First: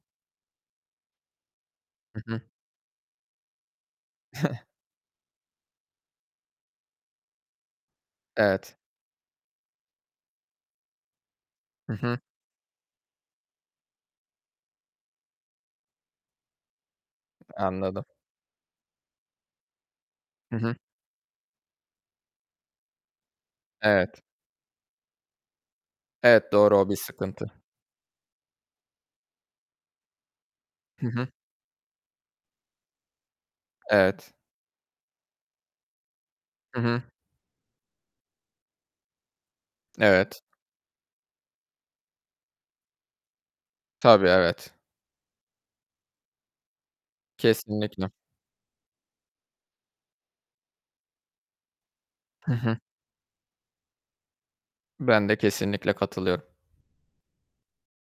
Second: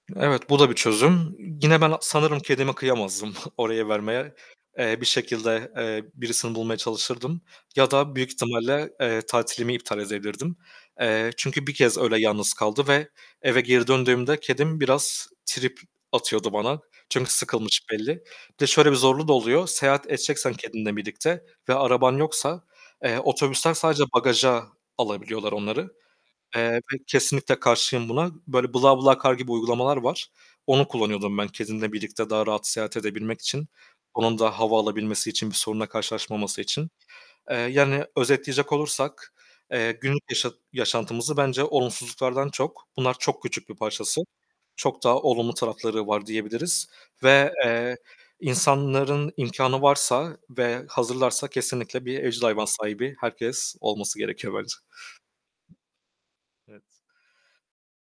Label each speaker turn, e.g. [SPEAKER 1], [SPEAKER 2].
[SPEAKER 1] Evet, bu da bir çözüm. Gine ben
[SPEAKER 2] Hı
[SPEAKER 1] sanırım
[SPEAKER 2] hı.
[SPEAKER 1] kedime kıyamazdım oraya vermeye. Eee, bir şekilde, eee, birisini bulmaya çalışırdım ya da büyük
[SPEAKER 2] Evet.
[SPEAKER 1] ihtimalle, eee, tatilimi iptal edebilirdim. Eee, çünkü bir
[SPEAKER 2] Hı
[SPEAKER 1] kez öyle
[SPEAKER 2] hı.
[SPEAKER 1] yalnız kaldı ve eve geri döndüğümde kedim biraz trip atıyordu bana. Çünkü sıkılmış
[SPEAKER 2] Anladım.
[SPEAKER 1] belli. Bir de şöyle bir zorluğu da oluyor. Seyahat edeceksen
[SPEAKER 2] Hı hı.
[SPEAKER 1] kendinle birlikte ve araban yoksa, eee, otobüsten sadece
[SPEAKER 2] Evet.
[SPEAKER 1] bagaja alabiliyorlar onları,
[SPEAKER 2] Evet,
[SPEAKER 1] eee,
[SPEAKER 2] doğru,
[SPEAKER 1] ve
[SPEAKER 2] o bir
[SPEAKER 1] kesinlikle
[SPEAKER 2] sıkıntı.
[SPEAKER 1] karşıyım buna. Böyle, "Bla Bla Car" gibi uygulamalar var. Onu
[SPEAKER 2] Hı hı.
[SPEAKER 1] kullanıyordum ben kedimle birlikte daha rahat seyahat edebilmek için
[SPEAKER 2] Evet.
[SPEAKER 1] onun da hava alabilmesi için bir sorunla karşılaşmaması
[SPEAKER 2] Hı
[SPEAKER 1] için.
[SPEAKER 2] hı.
[SPEAKER 1] Eee, yani özetleyecek olursak, eee, günlük
[SPEAKER 2] Evet.
[SPEAKER 1] yaşa yaşantımızı bence olumsuzluklardan çok, bunlar çok küçük bir parçası,
[SPEAKER 2] Tabii, evet.
[SPEAKER 1] çok daha olumlu tarafları var diyebiliriz ve, eee,
[SPEAKER 2] Kesinlikle.
[SPEAKER 1] insanların imkânı varsa ve hazırlarsa, kesinlikle bir evcil
[SPEAKER 2] Hı
[SPEAKER 1] hayvan
[SPEAKER 2] hı.
[SPEAKER 1] sahibi herkes olması gerekiyor bence.
[SPEAKER 2] Ben de kesinlikle katılıyorum.
[SPEAKER 1] Evet.